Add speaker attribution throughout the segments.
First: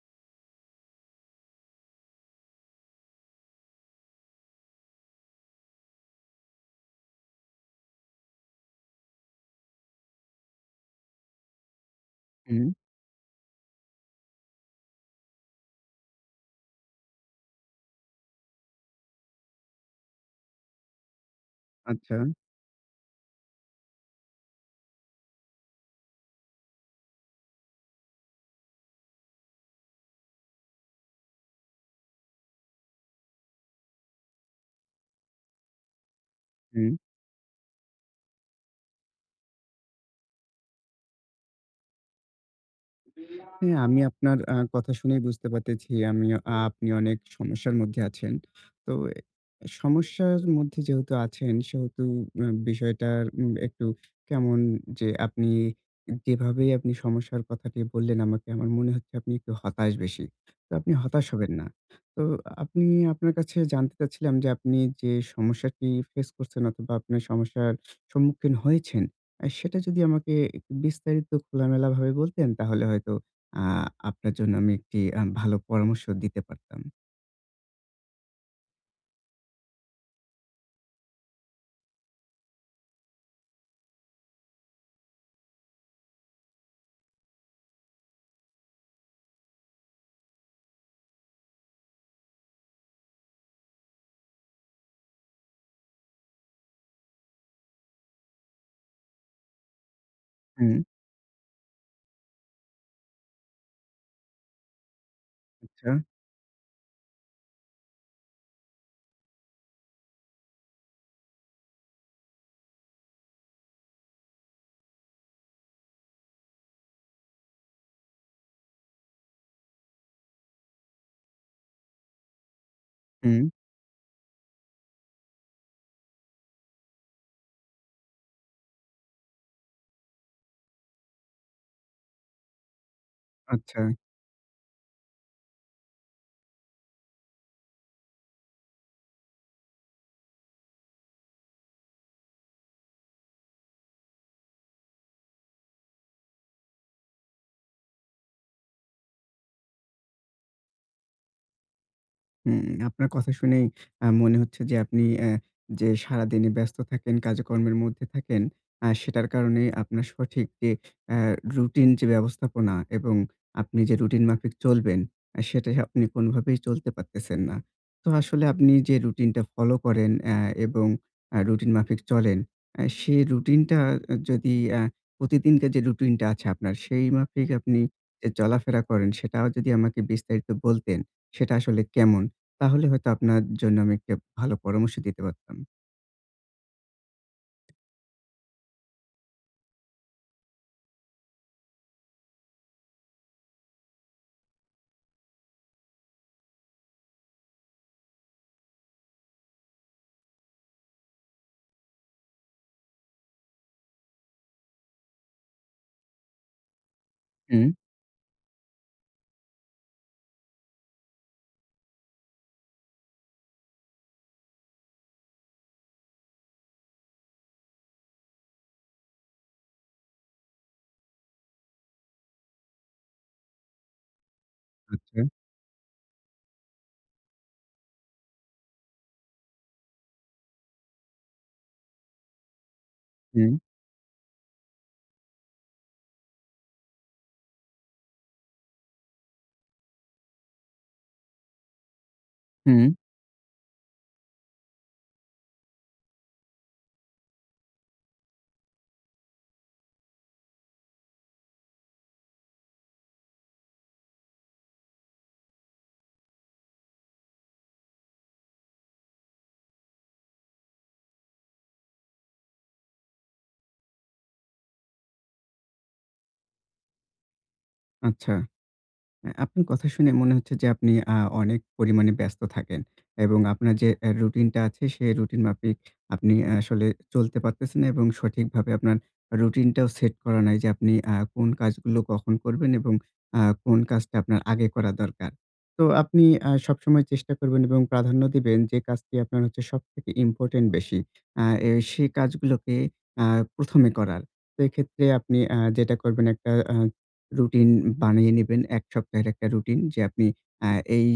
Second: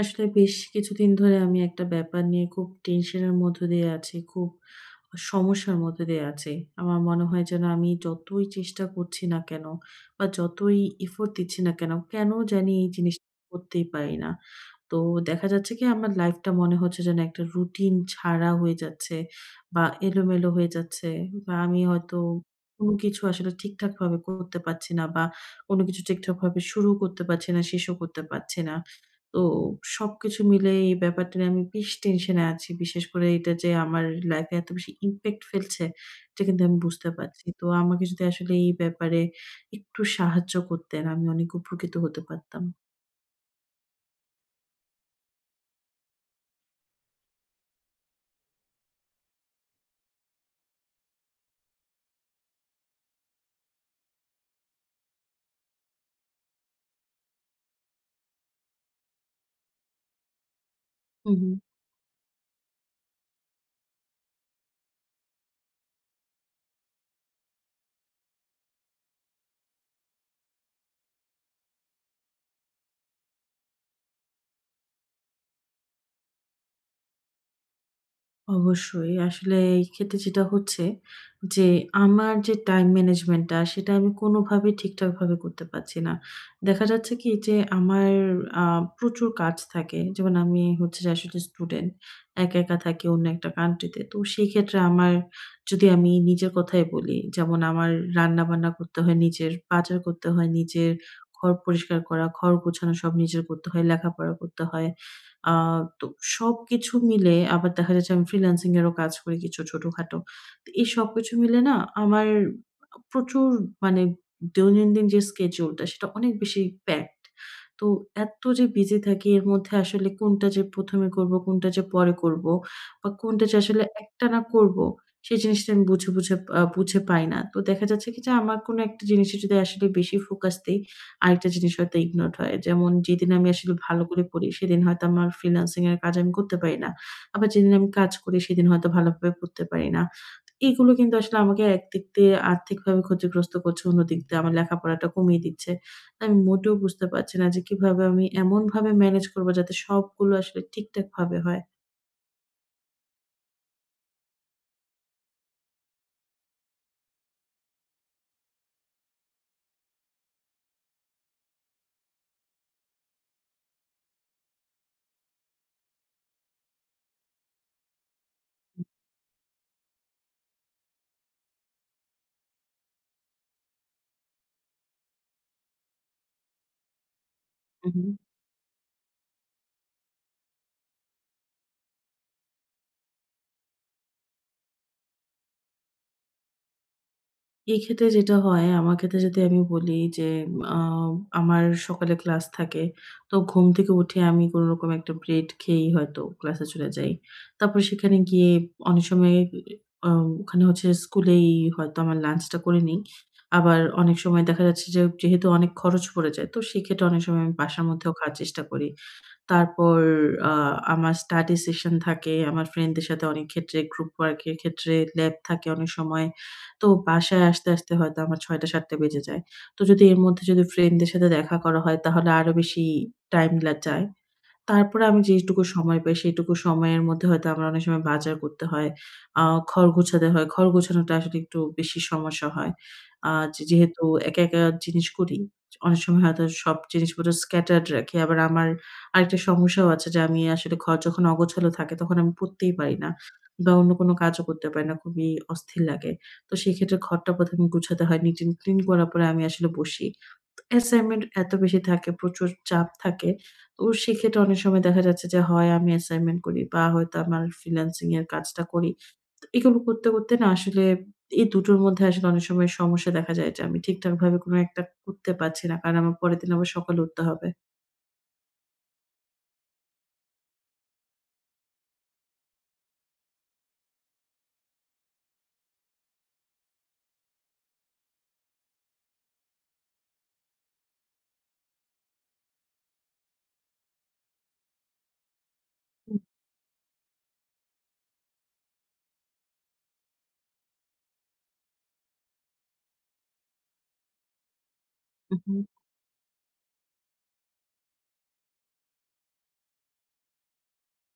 Speaker 1: আসলে বেশ কিছুদিন ধরে আমি একটা ব্যাপার নিয়ে খুব টেনশনের মধ্য দিয়ে আছি, খুব সমস্যার মধ্য দিয়ে আছি। আমার মনে হয় যেন আমি যতই চেষ্টা করছি না কেন বা যতই এফোর্ট দিচ্ছি না কেন, কেন
Speaker 2: হুম,
Speaker 1: জানি এই জিনিসটা করতেই পারি না। তো দেখা যাচ্ছে কি আমার লাইফটা মনে হচ্ছে যেন একটা রুটিন ছাড়া হয়ে যাচ্ছে বা এলোমেলো হয়ে যাচ্ছে বা আমি
Speaker 2: আচ্ছা।
Speaker 1: হয়তো কোনো কিছু আসলে ঠিকঠাকভাবে করতে পারছি না বা কোনো কিছু ঠিকঠাকভাবে শুরু করতে পারছি না, শেষও করতে পারছি না। তো সবকিছু মিলে এই ব্যাপারটা নিয়ে আমি বেশ টেনশনে আছি। বিশেষ করে এটা যে আমার লাইফে এত বেশি ইমপ্যাক্ট ফেলছে, এটা কিন্তু আমি
Speaker 2: হু।
Speaker 1: বুঝতে পারছি। তো আমাকে যদি আসলে এই ব্যাপারে একটু সাহায্য করতেন, আমি অনেক উপকৃত হতে পারতাম।
Speaker 2: হ্যাঁ, আমি আপনার কথা শুনেই বুঝতে পারতেছি আপনি অনেক সমস্যার মধ্যে আছেন। তো সমস্যার মধ্যে যেহেতু আছেন সেহেতু বিষয়টার একটু কেমন যে আপনি যেভাবেই আপনি সমস্যার কথাটি বললেন আমাকে আমার মনে হচ্ছে আপনি একটু হতাশ বেশি। তো আপনি হতাশ
Speaker 1: হু, হু।
Speaker 2: হবেন না। তো আপনি আপনার কাছে জানতে চাচ্ছিলাম যে আপনি যে সমস্যাটি ফেস করছেন অথবা আপনার সমস্যার সম্মুখীন হয়েছেন, সেটা যদি আমাকে একটু বিস্তারিত খোলামেলাভাবে বলতেন তাহলে হয়তো আ আপনার জন্য আমি একটি ভালো পরামর্শ দিতে পারতাম।
Speaker 1: অবশ্যই। আসলে এই ক্ষেত্রে যেটা হচ্ছে যে, আমার যে টাইম ম্যানেজমেন্টটা সেটা আমি কোনোভাবেই ঠিকঠাকভাবে করতে পারছি না। দেখা যাচ্ছে কি যে আমার আ প্রচুর কাজ থাকে। যেমন আমি হচ্ছে যে আসলে স্টুডেন্ট। একা, একা থাকি অন্য একটা কান্ট্রিতে। তো সেই ক্ষেত্রে আমার যদি আমি নিজের কথাই বলি, যেমন আমার রান্না-বান্না করতে হয় নিজের, বাজার করতে হয়
Speaker 2: হুম।
Speaker 1: নিজের, ঘর পরিষ্কার করা, ঘর গোছানো সব নিজের করতে হয়, লেখাপড়া করতে হয়। আ
Speaker 2: আচ্ছা।
Speaker 1: তো সবকিছু মিলে আবার দেখা যাচ্ছে আমি ফ্রিল্যান্সিং এরও কাজ করি কিছু ছোটখাটো। তো এই সবকিছু মিলে না আমার প্রচুর মানে দৈনন্দিন যে স্কেডিউলটা সেটা অনেক বেশি প্যাকড। তো এত যে বিজি থাকি এর মধ্যে আসলে কোনটা যে ১ম এ করব, কোনটা যে পরে করব বা
Speaker 2: হুম,
Speaker 1: কোনটা যে আসলে একটানা করব সেই জিনিসটা আমি বুঝে পাই না। তো দেখা যাচ্ছে কি যে আমার কোনো একটা জিনিসে যদি আসলে বেশি ফোকাস দেই আরেকটা জিনিস হয়তো ইগনোরড হয়। যেমন যেদিন আমি আসলে
Speaker 2: আচ্ছা।
Speaker 1: ভালো করে পড়ি, সেদিন হয়তো আমার ফ্রিল্যান্সিং এর কাজ আমি করতে পারি না। আবার যেদিন আমি কাজ করি, সেদিন হয়তো ভালোভাবে পড়তে পারি না। তো এগুলো কিন্তু আসলে আমাকে একদিক দিয়ে আর্থিকভাবে ক্ষতিগ্রস্ত করছে, অন্যদিক দিয়ে আমার লেখাপড়াটা কমিয়ে দিচ্ছে। আমি মোটেও বুঝতে পারছি না যে কিভাবে আমি এমনভাবে ম্যানেজ করব যাতে সবগুলো আসলে ঠিকঠাকভাবে হয়।
Speaker 2: হুম, আপনার কথা শুনেই মনে হচ্ছে যে আপনি যে সারাদিনই ব্যস্ত থাকেন, কাজকর্মের মধ্যে থাকেন, সেটার কারণে আপনার সঠিক যে অ্যা রুটিন যে ব্যবস্থাপনা এবং আপনি যে রুটিন মাফিক চলবেন, সেটাই আপনি কোনভাবেই চলতে পারতেছেন না। তো আসলে আপনি যে রুটিনটা ফলো করেন এবং রুটিন মাফিক চলেন, সেই রুটিনটা আ যদি অ্যা প্রতিদিনকার যে রুটিনটা আছে আপনার, সেই মাফিক আপনি
Speaker 1: হু, হু।
Speaker 2: যে চলাফেরা করেন, সেটাও যদি আমাকে বিস্তারিত বলতেন, সেটা আসলে কেমন? তাহলে হয়তো আপনার জন্য আমি একটা ভালো পরামর্শ দিতে পারতাম।
Speaker 1: এই ক্ষেত্রে যেটা হয়, আমার ক্ষেত্রে যদি আমি বলি যে আ আমার সকালে ক্লাস থাকে। তো ঘুম থেকে উঠে আমি কোনরকম একটা ব্রেড খেয়েই হয়তো ক্লাসে চলে যাই। তারপর সেখানে গিয়ে অনেক সময় আ ওখানে হচ্ছে স্কুলেই হয়তো আমার লাঞ্চটা করে নেই। আবার অনেক সময় দেখা যাচ্ছে যে যেহেতু অনেক খরচ পড়ে যায়, তো সেক্ষেত্রে অনেক সময় আমি
Speaker 2: হুম।
Speaker 1: বাসার মধ্যেও খাওয়ার চেষ্টা করি। তারপর আ আমার স্টাডি সেশন থাকে। আমার ফ্রেন্ডদের সাথে অনেক ক্ষেত্রে গ্রুপ ওয়ার্ক এর ক্ষেত্রে ল্যাব থাকে অনেক সময়। তো বাসায় আসতে, আসতে হয়তো আমার ৬ঃ০০ ৭ঃ০০ বেজে যায়। তো যদি এর মধ্যে যদি ফ্রেন্ডদের সাথে দেখা করা হয় তাহলে আরো বেশি টাইম লা যায়। তারপরে আমি
Speaker 2: আচ্ছা।
Speaker 1: যেইটুকু সময় পাই, সেইটুকু সময়ের মধ্যে হয়তো আমার অনেক সময় বাজার করতে হয়। আ ঘর গোছাতে হয়। ঘর গোছানোটা আসলে একটু বেশি সমস্যা হয়।
Speaker 2: হুম,
Speaker 1: যে যেহেতু একা, একা জিনিস করি, অনেক সময় হয়তো সব জিনিসপত্র scattered রাখি। আবার আমার আরেকটা সমস্যাও আছে যে আমি আসলে ঘর যখন অগোছালো থাকে তখন আমি পড়তেই
Speaker 2: হুম।
Speaker 1: পারি না বা অন্য কোনো কাজও করতে পারি না। খুবই অস্থির লাগে। তো সেক্ষেত্রে ঘরটা ১ম এ গোছাতে হয়। নিট অ্যান্ড ক্লিন করার পরে আমি আসলে বসি। অ্যাসাইনমেন্ট এত বেশি থাকে, প্রচুর চাপ থাকে। তো সেক্ষেত্রে অনেক সময় দেখা যাচ্ছে যে হয় আমি অ্যাসাইনমেন্ট করি বা হয়তো আমার ফ্রিল্যান্সিং এর কাজটা করি। তো এগুলো করতে, করতে না আসলে এই দুটোর মধ্যে আসলে অনেক সময় সমস্যা দেখা যায় যে আমি ঠিকঠাকভাবে কোনো একটা করতে পারছি না। কারণ আমার পরের দিন আবার সকালে উঠতে হবে।
Speaker 2: আচ্ছা। আপনার কথা শুনে মনে হচ্ছে যে আপনি অনেক পরিমাণে ব্যস্ত থাকেন এবং আপনার যে রুটিনটা আছে সেই রুটিন মাফিক আপনি আসলে চলতে পারতেছেন না এবং সঠিকভাবে আপনার রুটিনটাও সেট করা নাই যে আপনি কোন কাজগুলো কখন করবেন এবং কোন কাজটা আপনার আগে করা দরকার। তো
Speaker 1: হুম,
Speaker 2: আপনি সবসময় চেষ্টা করবেন এবং প্রাধান্য দিবেন যে কাজটি আপনার হচ্ছে সবথেকে ইম্পোর্টেন্ট বেশি। আ এ সেই কাজগুলোকে আ ১ম এ করার। তো এক্ষেত্রে আপনি
Speaker 1: উহু,
Speaker 2: যেটা করবেন একটা রুটিন বানিয়ে নিবেন। ১ সপ্তাহের একটা রুটিন যে আপনি আ এই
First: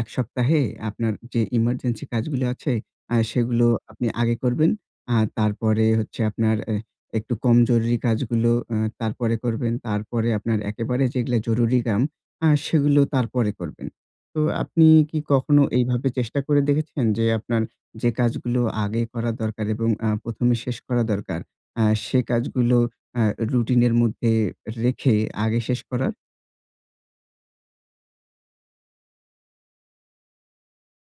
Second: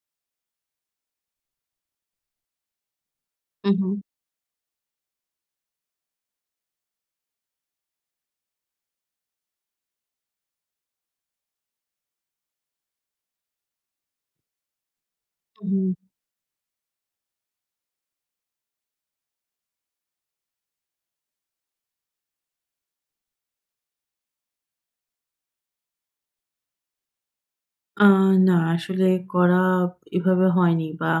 Speaker 2: ১ সপ্তাহে আপনার যে ইমার্জেন্সি কাজগুলো আছে সেগুলো
Speaker 1: উহু,
Speaker 2: আপনি আগে করবেন। আর তারপরে হচ্ছে আপনার একটু কম জরুরি কাজগুলো তারপরে করবেন। তারপরে আপনার একেবারে যেগুলা জরুরি কাম সেগুলো তারপরে করবেন। তো আপনি কি কখনো
Speaker 1: উহু।
Speaker 2: এইভাবে চেষ্টা করে দেখেছেন যে আপনার যে কাজগুলো আগে করা দরকার এবং ১ম এ শেষ করা দরকার আ সে কাজগুলো আ রুটিনের মধ্যে রেখে আগে শেষ করার?
Speaker 1: আ না আসলে করা এভাবে হয়নি বা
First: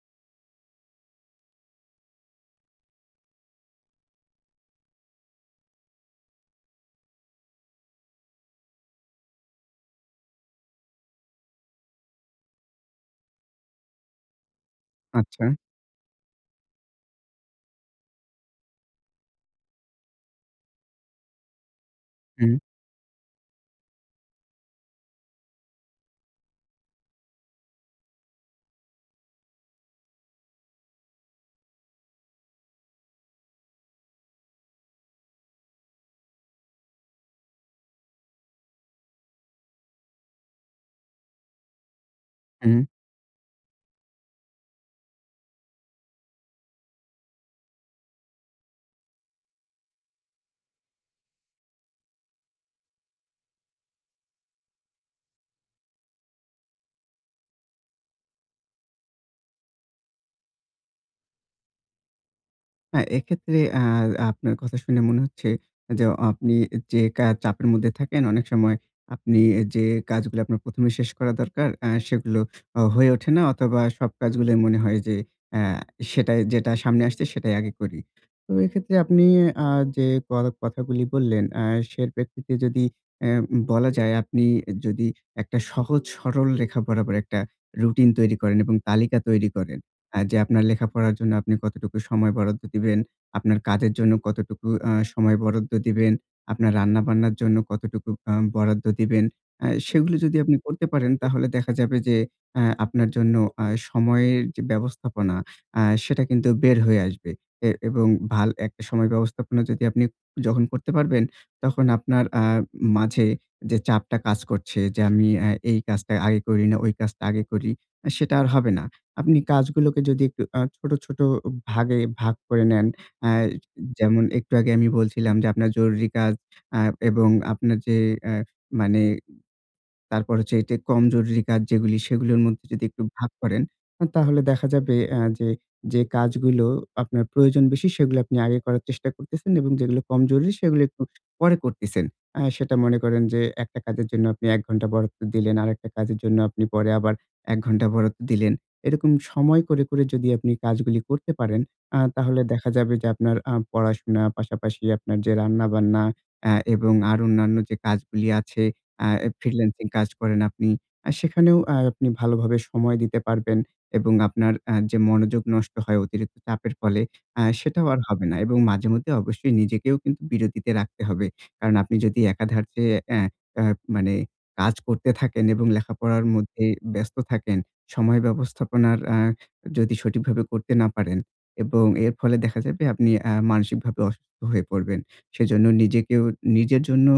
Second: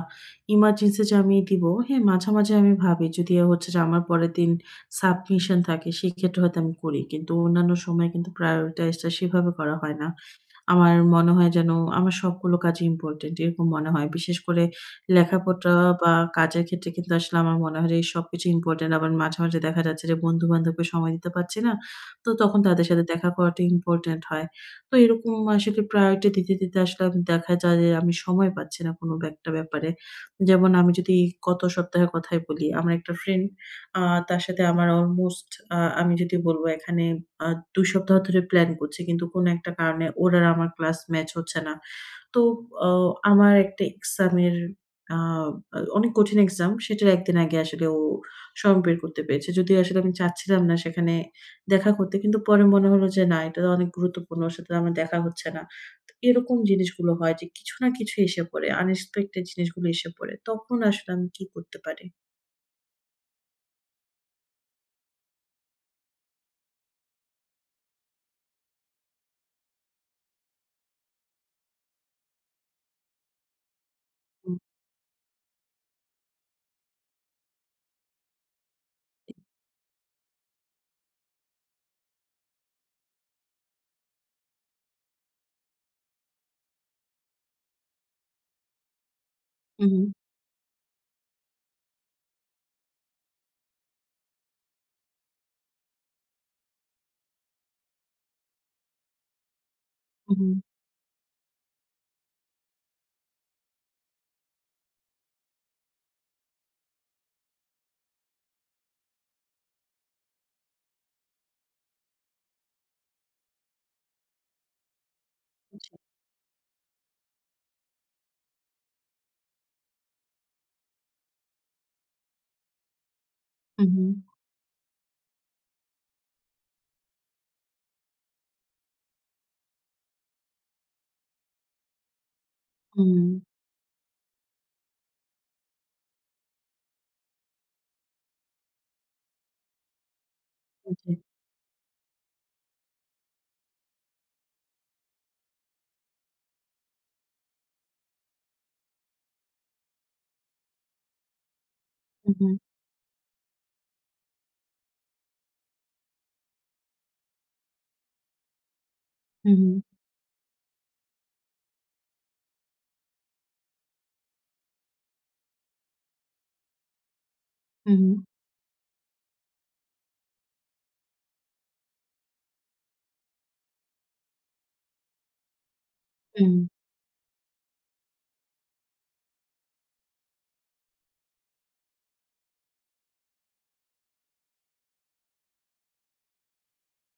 Speaker 1: ইমার্জেন্সি যে আমি দিব, হ্যাঁ মাঝে, মাঝে আমি ভাবি যদি হচ্ছে যে আমার পরের দিন সাবমিশন থাকে সেক্ষেত্রে হয়তো আমি করি। কিন্তু অন্যান্য সময় কিন্তু প্রায়োরিটাইজটা সেভাবে করা হয় না। আমার মনে হয় যেন আমার সবগুলো কাজই ইম্পোর্টেন্ট এরকম মনে হয়। বিশেষ করে
Speaker 2: আচ্ছা।
Speaker 1: লেখাপড়া বা কাজের ক্ষেত্রে কিন্তু আসলে আমার মনে হয় যে এই সবকিছু ইম্পোর্টেন্ট। আবার মাঝে, মাঝে দেখা যাচ্ছে যে বন্ধু-বান্ধবকে সময় দিতে পারছি না। তো
Speaker 2: হুম,
Speaker 1: তখন তাদের সাথে দেখা করাটা ইম্পোর্টেন্ট হয়। তো এরকম আসলে প্রায়োরিটি দিতে, দিতে আসলে আমি দেখা যায় যে আমি সময় পাচ্ছি না কোনো একটা ব্যাপারে। যেমন আমি যদি গত সপ্তাহের কথাই বলি, আমার একটা ফ্রেন্ড আ তার সাথে আমার অলমোস্ট আমি যদি বলব এখানে আ ২ সপ্তাহ ধরে প্ল্যান করছি। কিন্তু কোন একটা কারণে ওর আর আমার ক্লাস ম্যাচ হচ্ছে না। তো
Speaker 2: হুম।
Speaker 1: অ আমার একটা এক্সামের আ আ অনেক কঠিন এক্সাম। সেটার ১ দিন আগে আসলে ও সময় বের করতে পেরেছে। যদিও আসলে আমি চাচ্ছিলাম না সেখানে দেখা করতে। কিন্তু পরে মনে হলো যে না এটা অনেক গুরুত্বপূর্ণ। ওর সাথে আমার দেখা হচ্ছে না। তো এরকম জিনিসগুলো হয় যে কিছু না কিছু এসে পড়ে। আনএক্সপেক্টেড জিনিসগুলো এসে পড়ে। তখন আসলে আমি কি করতে পারি?
Speaker 2: হ্যাঁ, এক্ষেত্রে আপনার কথা শুনে মনে হচ্ছে যে, আপনি যে চাপের মধ্যে থাকেন, অনেক সময় আপনি যে কাজগুলো আপনার ১ম এ শেষ করা দরকার, সেগুলো হয়ে ওঠে না অথবা সব
Speaker 1: হুম।
Speaker 2: কাজগুলোই মনে হয় যে, অ্যা সেটাই যেটা সামনে আসছে সেটাই আগে করি। তো এক্ষেত্রে আপনি আ যে কথাগুলি বললেন, সে প্রেক্ষিতে যদি অ্যা বলা যায় আপনি যদি একটা সহজ সরল রেখা বরাবর একটা রুটিন তৈরি করেন এবং তালিকা তৈরি করেন।
Speaker 1: হু, হু,
Speaker 2: হ্যাঁ, যে আপনার লেখাপড়ার জন্য আপনি কতটুকু সময় বরাদ্দ দিবেন, আপনার কাজের জন্য কতটুকু সময় বরাদ্দ দিবেন, আপনার রান্নাবান্নার জন্য কতটুকু বরাদ্দ দিবেন। সেগুলো
Speaker 1: হু,
Speaker 2: যদি আপনি করতে পারেন তাহলে দেখা যাবে যে আপনার জন্য সময়ের যে ব্যবস্থাপনা সেটা কিন্তু বের হয়ে আসবে। এবং ভাল একটা সময় ব্যবস্থাপনা যদি আপনি যখন করতে পারবেন তখন আপনার মাঝে যে চাপটা কাজ করছে যে আমি এই
Speaker 1: হু।
Speaker 2: কাজটা আগে করি না ওই কাজটা আগে করি, সেটা আর হবে না। আপনি কাজগুলোকে যদি একটু ছোট, ছোট ভাগে ভাগ করে নেন। আ
Speaker 1: উহু,
Speaker 2: যেমন একটু আগে আমি বলছিলাম যে আপনার জরুরি কাজ আ এবং আপনার যে অ্যা মানে তারপর হচ্ছে এই যে কম জরুরি কাজ যেগুলি, সেগুলোর মধ্যে যদি একটু
Speaker 1: হুম,
Speaker 2: ভাগ করেন, তাহলে দেখা যাবে যে, যে কাজগুলো আপনার প্রয়োজন বেশি, সেগুলো আপনি আগে করার চেষ্টা করতেছেন এবং যেগুলো কম জরুরি, সেগুলো
Speaker 1: হুম
Speaker 2: একটু
Speaker 1: জি।
Speaker 2: পরে করতেছেন। সেটা মনে করেন যে, একটা কাজের জন্য আপনি ১ ঘন্টা বরাদ্দ দিলেন, আরেকটা কাজের জন্য আপনি পরে আবার ১ ঘন্টা বরাদ্দ দিলেন। এরকম সময় করে, করে যদি আপনি কাজগুলি করতে পারেন, তাহলে
Speaker 1: উহু,
Speaker 2: দেখা যাবে যে আপনার পড়াশোনা, পাশাপাশি আপনার যে রান্নাবান্না এবং আর অন্যান্য যে কাজগুলি আছে আ
Speaker 1: উহু,
Speaker 2: ফ্রিল্যান্সিং কাজ করেন আপনি। সেখানেও আপনি ভালোভাবে সময় দিতে পারবেন এবং আপনার যে মনোযোগ নষ্ট হয় অতিরিক্ত চাপের ফলে, সেটাও আর
Speaker 1: উহু,
Speaker 2: হবে না এবং মাঝেমধ্যে অবশ্যই নিজেকেও কিন্তু বিরতিতে রাখতে হবে। কারণ আপনি যদি একাধারে অ্যা আ মানে কাজ করতে থাকেন এবং লেখাপড়ার মধ্যে
Speaker 1: উম,
Speaker 2: ব্যস্ত থাকেন, সময় ব্যবস্থাপনার যদি সঠিকভাবে করতে না পারেন এবং এর ফলে দেখা যাবে আপনি মানসিকভাবে অসুস্থ হয়ে পড়বেন। সেজন্য নিজেকেও নিজের জন্য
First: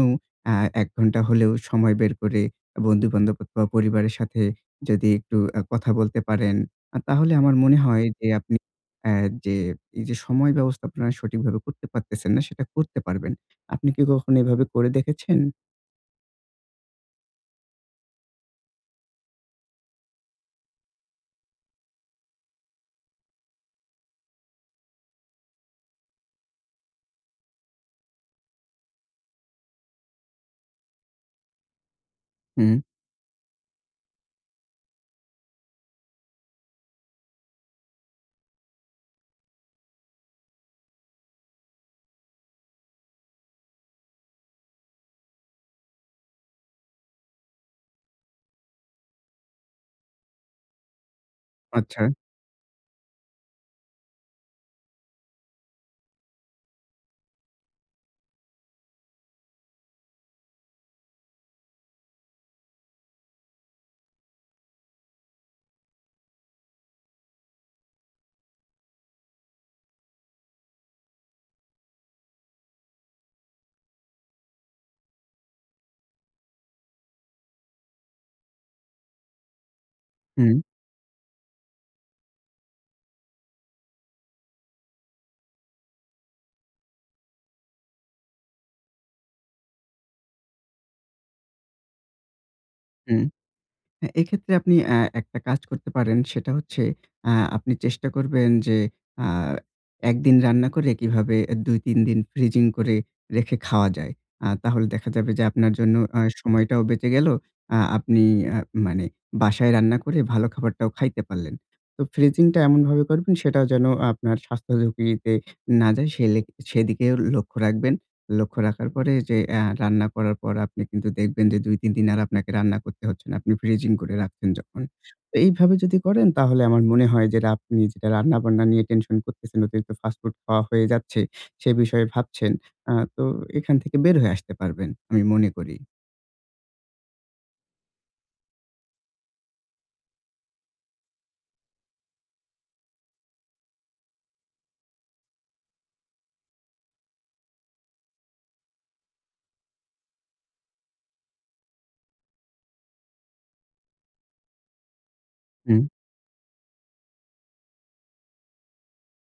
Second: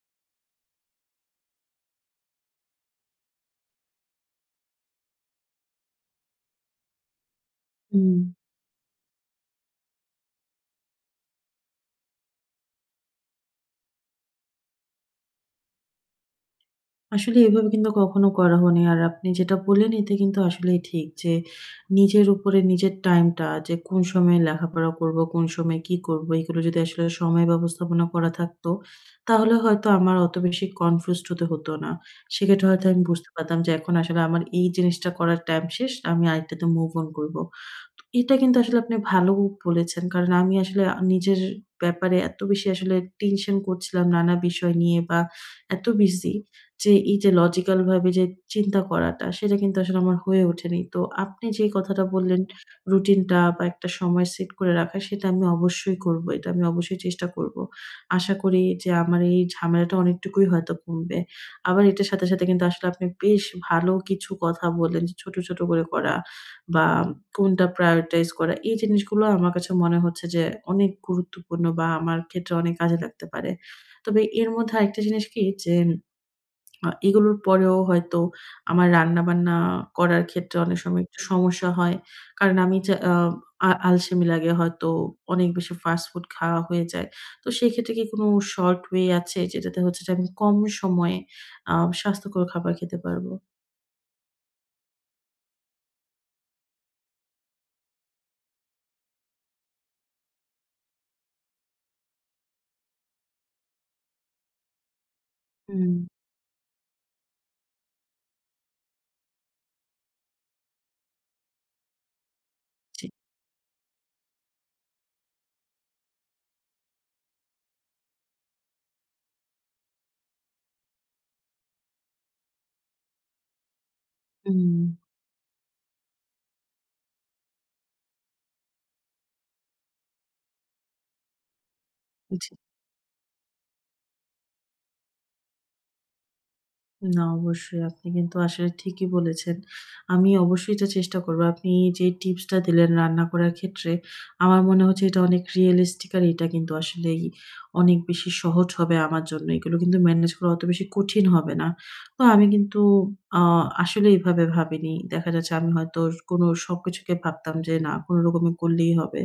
Speaker 2: আ ১ ঘন্টা হলেও সময় বের করে বন্ধু-বান্ধব অথবা পরিবারের সাথে যদি একটু কথা বলতে পারেন, তাহলে আমার মনে হয়
Speaker 1: উম।
Speaker 2: যে আপনি অ্যা যে এই যে সময় ব্যবস্থাপনা সঠিকভাবে করতে পারতেছেন না, সেটা করতে পারবেন। আপনি কি কখনো এভাবে করে দেখেছেন?
Speaker 1: আসলে এভাবে কিন্তু কখনো করা হয়নি। আর আপনি যেটা বললেন এতে কিন্তু আসলেই ঠিক যে, নিজের উপরে নিজের টাইমটা যে কোন সময়ে লেখাপড়া করব, কোন সময়ে কি করব এগুলো যদি আসলে সময় ব্যবস্থাপনা করা থাকতো, তাহলে হয়তো আমার অত বেশি কনফিউজড হতে হতো না। সেক্ষেত্রে
Speaker 2: হুম,
Speaker 1: হয়তো আমি বুঝতে পারতাম যে এখন আসলে আমার এই জিনিসটা করার টাইম শেষ। আমি আরেকটাতে মুভ অন করব। এটা কিন্তু আসলে আপনি ভালো বলেছেন। কারণ আমি আসলে নিজের ব্যাপারে এত বেশি আসলে টেনশন করছিলাম নানা বিষয় নিয়ে বা এত বিজি যে এই যে লজিক্যাল ভাবে যে চিন্তা করাটা সেটা কিন্তু আসলে আমার হয়ে ওঠেনি। তো আপনি যে
Speaker 2: আচ্ছা।
Speaker 1: কথাটা বললেন রুটিনটা বা একটা সময় সেট করে রাখা সেটা আমি অবশ্যই করব। এটা আমি অবশ্যই চেষ্টা করব। আশা করি যে আমার এই ঝামেলাটা অনেকটুকুই হয়তো কমবে। আবার এটার সাথে, সাথে কিন্তু আসলে আপনি বেশ ভালো কিছু কথা বললেন যে ছোট, ছোট করে করা বা কোনটা prioritize করা? এই জিনিসগুলো আমার কাছে মনে হচ্ছে যে অনেক গুরুত্বপূর্ণ বা আমার ক্ষেত্রে অনেক কাজে লাগতে পারে। তবে এর মধ্যে আরেকটা জিনিস কি যে এগুলোর পরেও হয়তো আমার রান্নাবান্না করার ক্ষেত্রে
Speaker 2: হুম,
Speaker 1: অনেক সময় একটু সমস্যা হয়। কারণ আমি যে আ আ আলসেমি লাগে হয়তো অনেক বেশি ফাস্ট ফুড খাওয়া হয়ে যায়। তো সেক্ষেত্রে কি কোনো শর্ট ওয়ে আছে যেটাতে হচ্ছে যে আমি কম সময়ে আ স্বাস্থ্যকর খাবার খেতে
Speaker 2: হুম।
Speaker 1: পারবো?
Speaker 2: হ্যাঁ, এক্ষেত্রে আপনি একটা কাজ করতে পারেন। সেটা হচ্ছে আপনি চেষ্টা করবেন যে আ একদিন রান্না করে কিভাবে ২-৩ দিন ফ্রিজিং করে রেখে খাওয়া যায়। তাহলে দেখা যাবে যে আপনার
Speaker 1: হুম।
Speaker 2: জন্য সময়টাও বেঁচে গেল। আপনি আ মানে বাসায় রান্না করে ভালো খাবারটাও খাইতে পারলেন। তো ফ্রিজিংটা এমনভাবে
Speaker 1: জি।
Speaker 2: করবেন সেটাও যেন আপনার স্বাস্থ্য ঝুঁকিতে না যায় সে লেক সেদিকেও লক্ষ্য রাখবেন। লক্ষ্য রাখার পরে যে রান্না করার পর আপনি কিন্তু দেখবেন যে ২-৩ দিন আর আপনাকে রান্না করতে হচ্ছে না। আপনি ফ্রিজিং করে রাখছেন যখন।
Speaker 1: হুম।
Speaker 2: তো এইভাবে যদি করেন তাহলে আমার মনে হয় যে আপনি যেটা রান্না-বান্না নিয়ে টেনশন করতেছেন, অতিরিক্ত ফাস্ট ফুড খাওয়া হয়ে যাচ্ছে, সে বিষয়ে
Speaker 1: জি।
Speaker 2: ভাবছেন। তো এখান থেকে বের হয়ে আসতে পারবেন আমি মনে করি।
Speaker 1: না, অবশ্যই। আপনি কিন্তু আসলে ঠিকই বলেছেন। আমি অবশ্যই এটা চেষ্টা করব। আপনি যে টিপসটা দিলেন রান্না করার ক্ষেত্রে, আমার মনে হচ্ছে এটা অনেক রিয়ালিস্টিক আর এটা কিন্তু আসলেই অনেক বেশি সহজ হবে আমার জন্য। এগুলো কিন্তু ম্যানেজ করা অত বেশি কঠিন হবে না। তো আমি কিন্তু আ আসলে এভাবে ভাবিনি। দেখা যাচ্ছে আমি
Speaker 2: হুম,
Speaker 1: হয়তো কোনো সবকিছুকে ভাবতাম যে না কোনরকমে করলেই হবে।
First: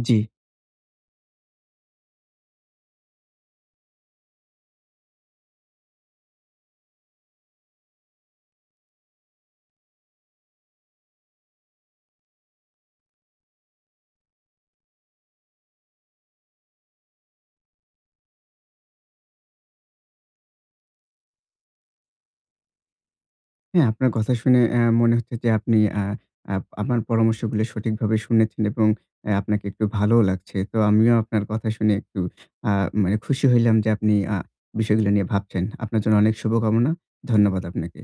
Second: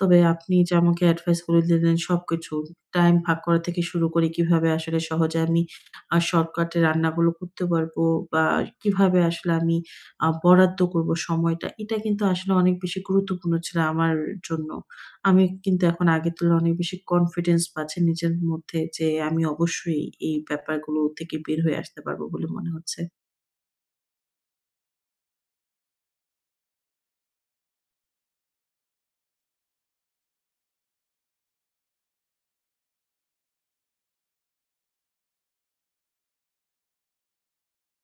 Speaker 1: তবে
Speaker 2: জি।
Speaker 1: আপনি যে আমাকে এডভাইস গুলো দিলেন সবকিছু, টাইম ভাগ করা থেকে শুরু করে কিভাবে আসলে সহজে আমি শর্টকাটে রান্নাগুলো করতে পারবো বা কিভাবে আসলে আমি বরাদ্দ করব সময়টা, এটা কিন্তু আসলে অনেক বেশি গুরুত্বপূর্ণ ছিল আমার জন্য। আমি কিন্তু এখন আগের তুলনায় অনেক বেশি কনফিডেন্স পাচ্ছি নিজের মধ্যে যে আমি অবশ্যই এই ব্যাপারগুলো থেকে বের হয়ে আসতে পারবো বলে মনে হচ্ছে।
Speaker 2: হ্যাঁ, আপনার কথা শুনে মনে হচ্ছে যে আপনি আ আপ আমার পরামর্শগুলো সঠিকভাবে শুনেছেন এবং আপনাকে একটু ভালোও লাগছে। তো আমিও আপনার কথা শুনে একটু আ মানে খুশি হইলাম যে আপনি বিষয়গুলো নিয়ে ভাবছেন। আপনার জন্য অনেক শুভকামনা। ধন্যবাদ আপনাকে।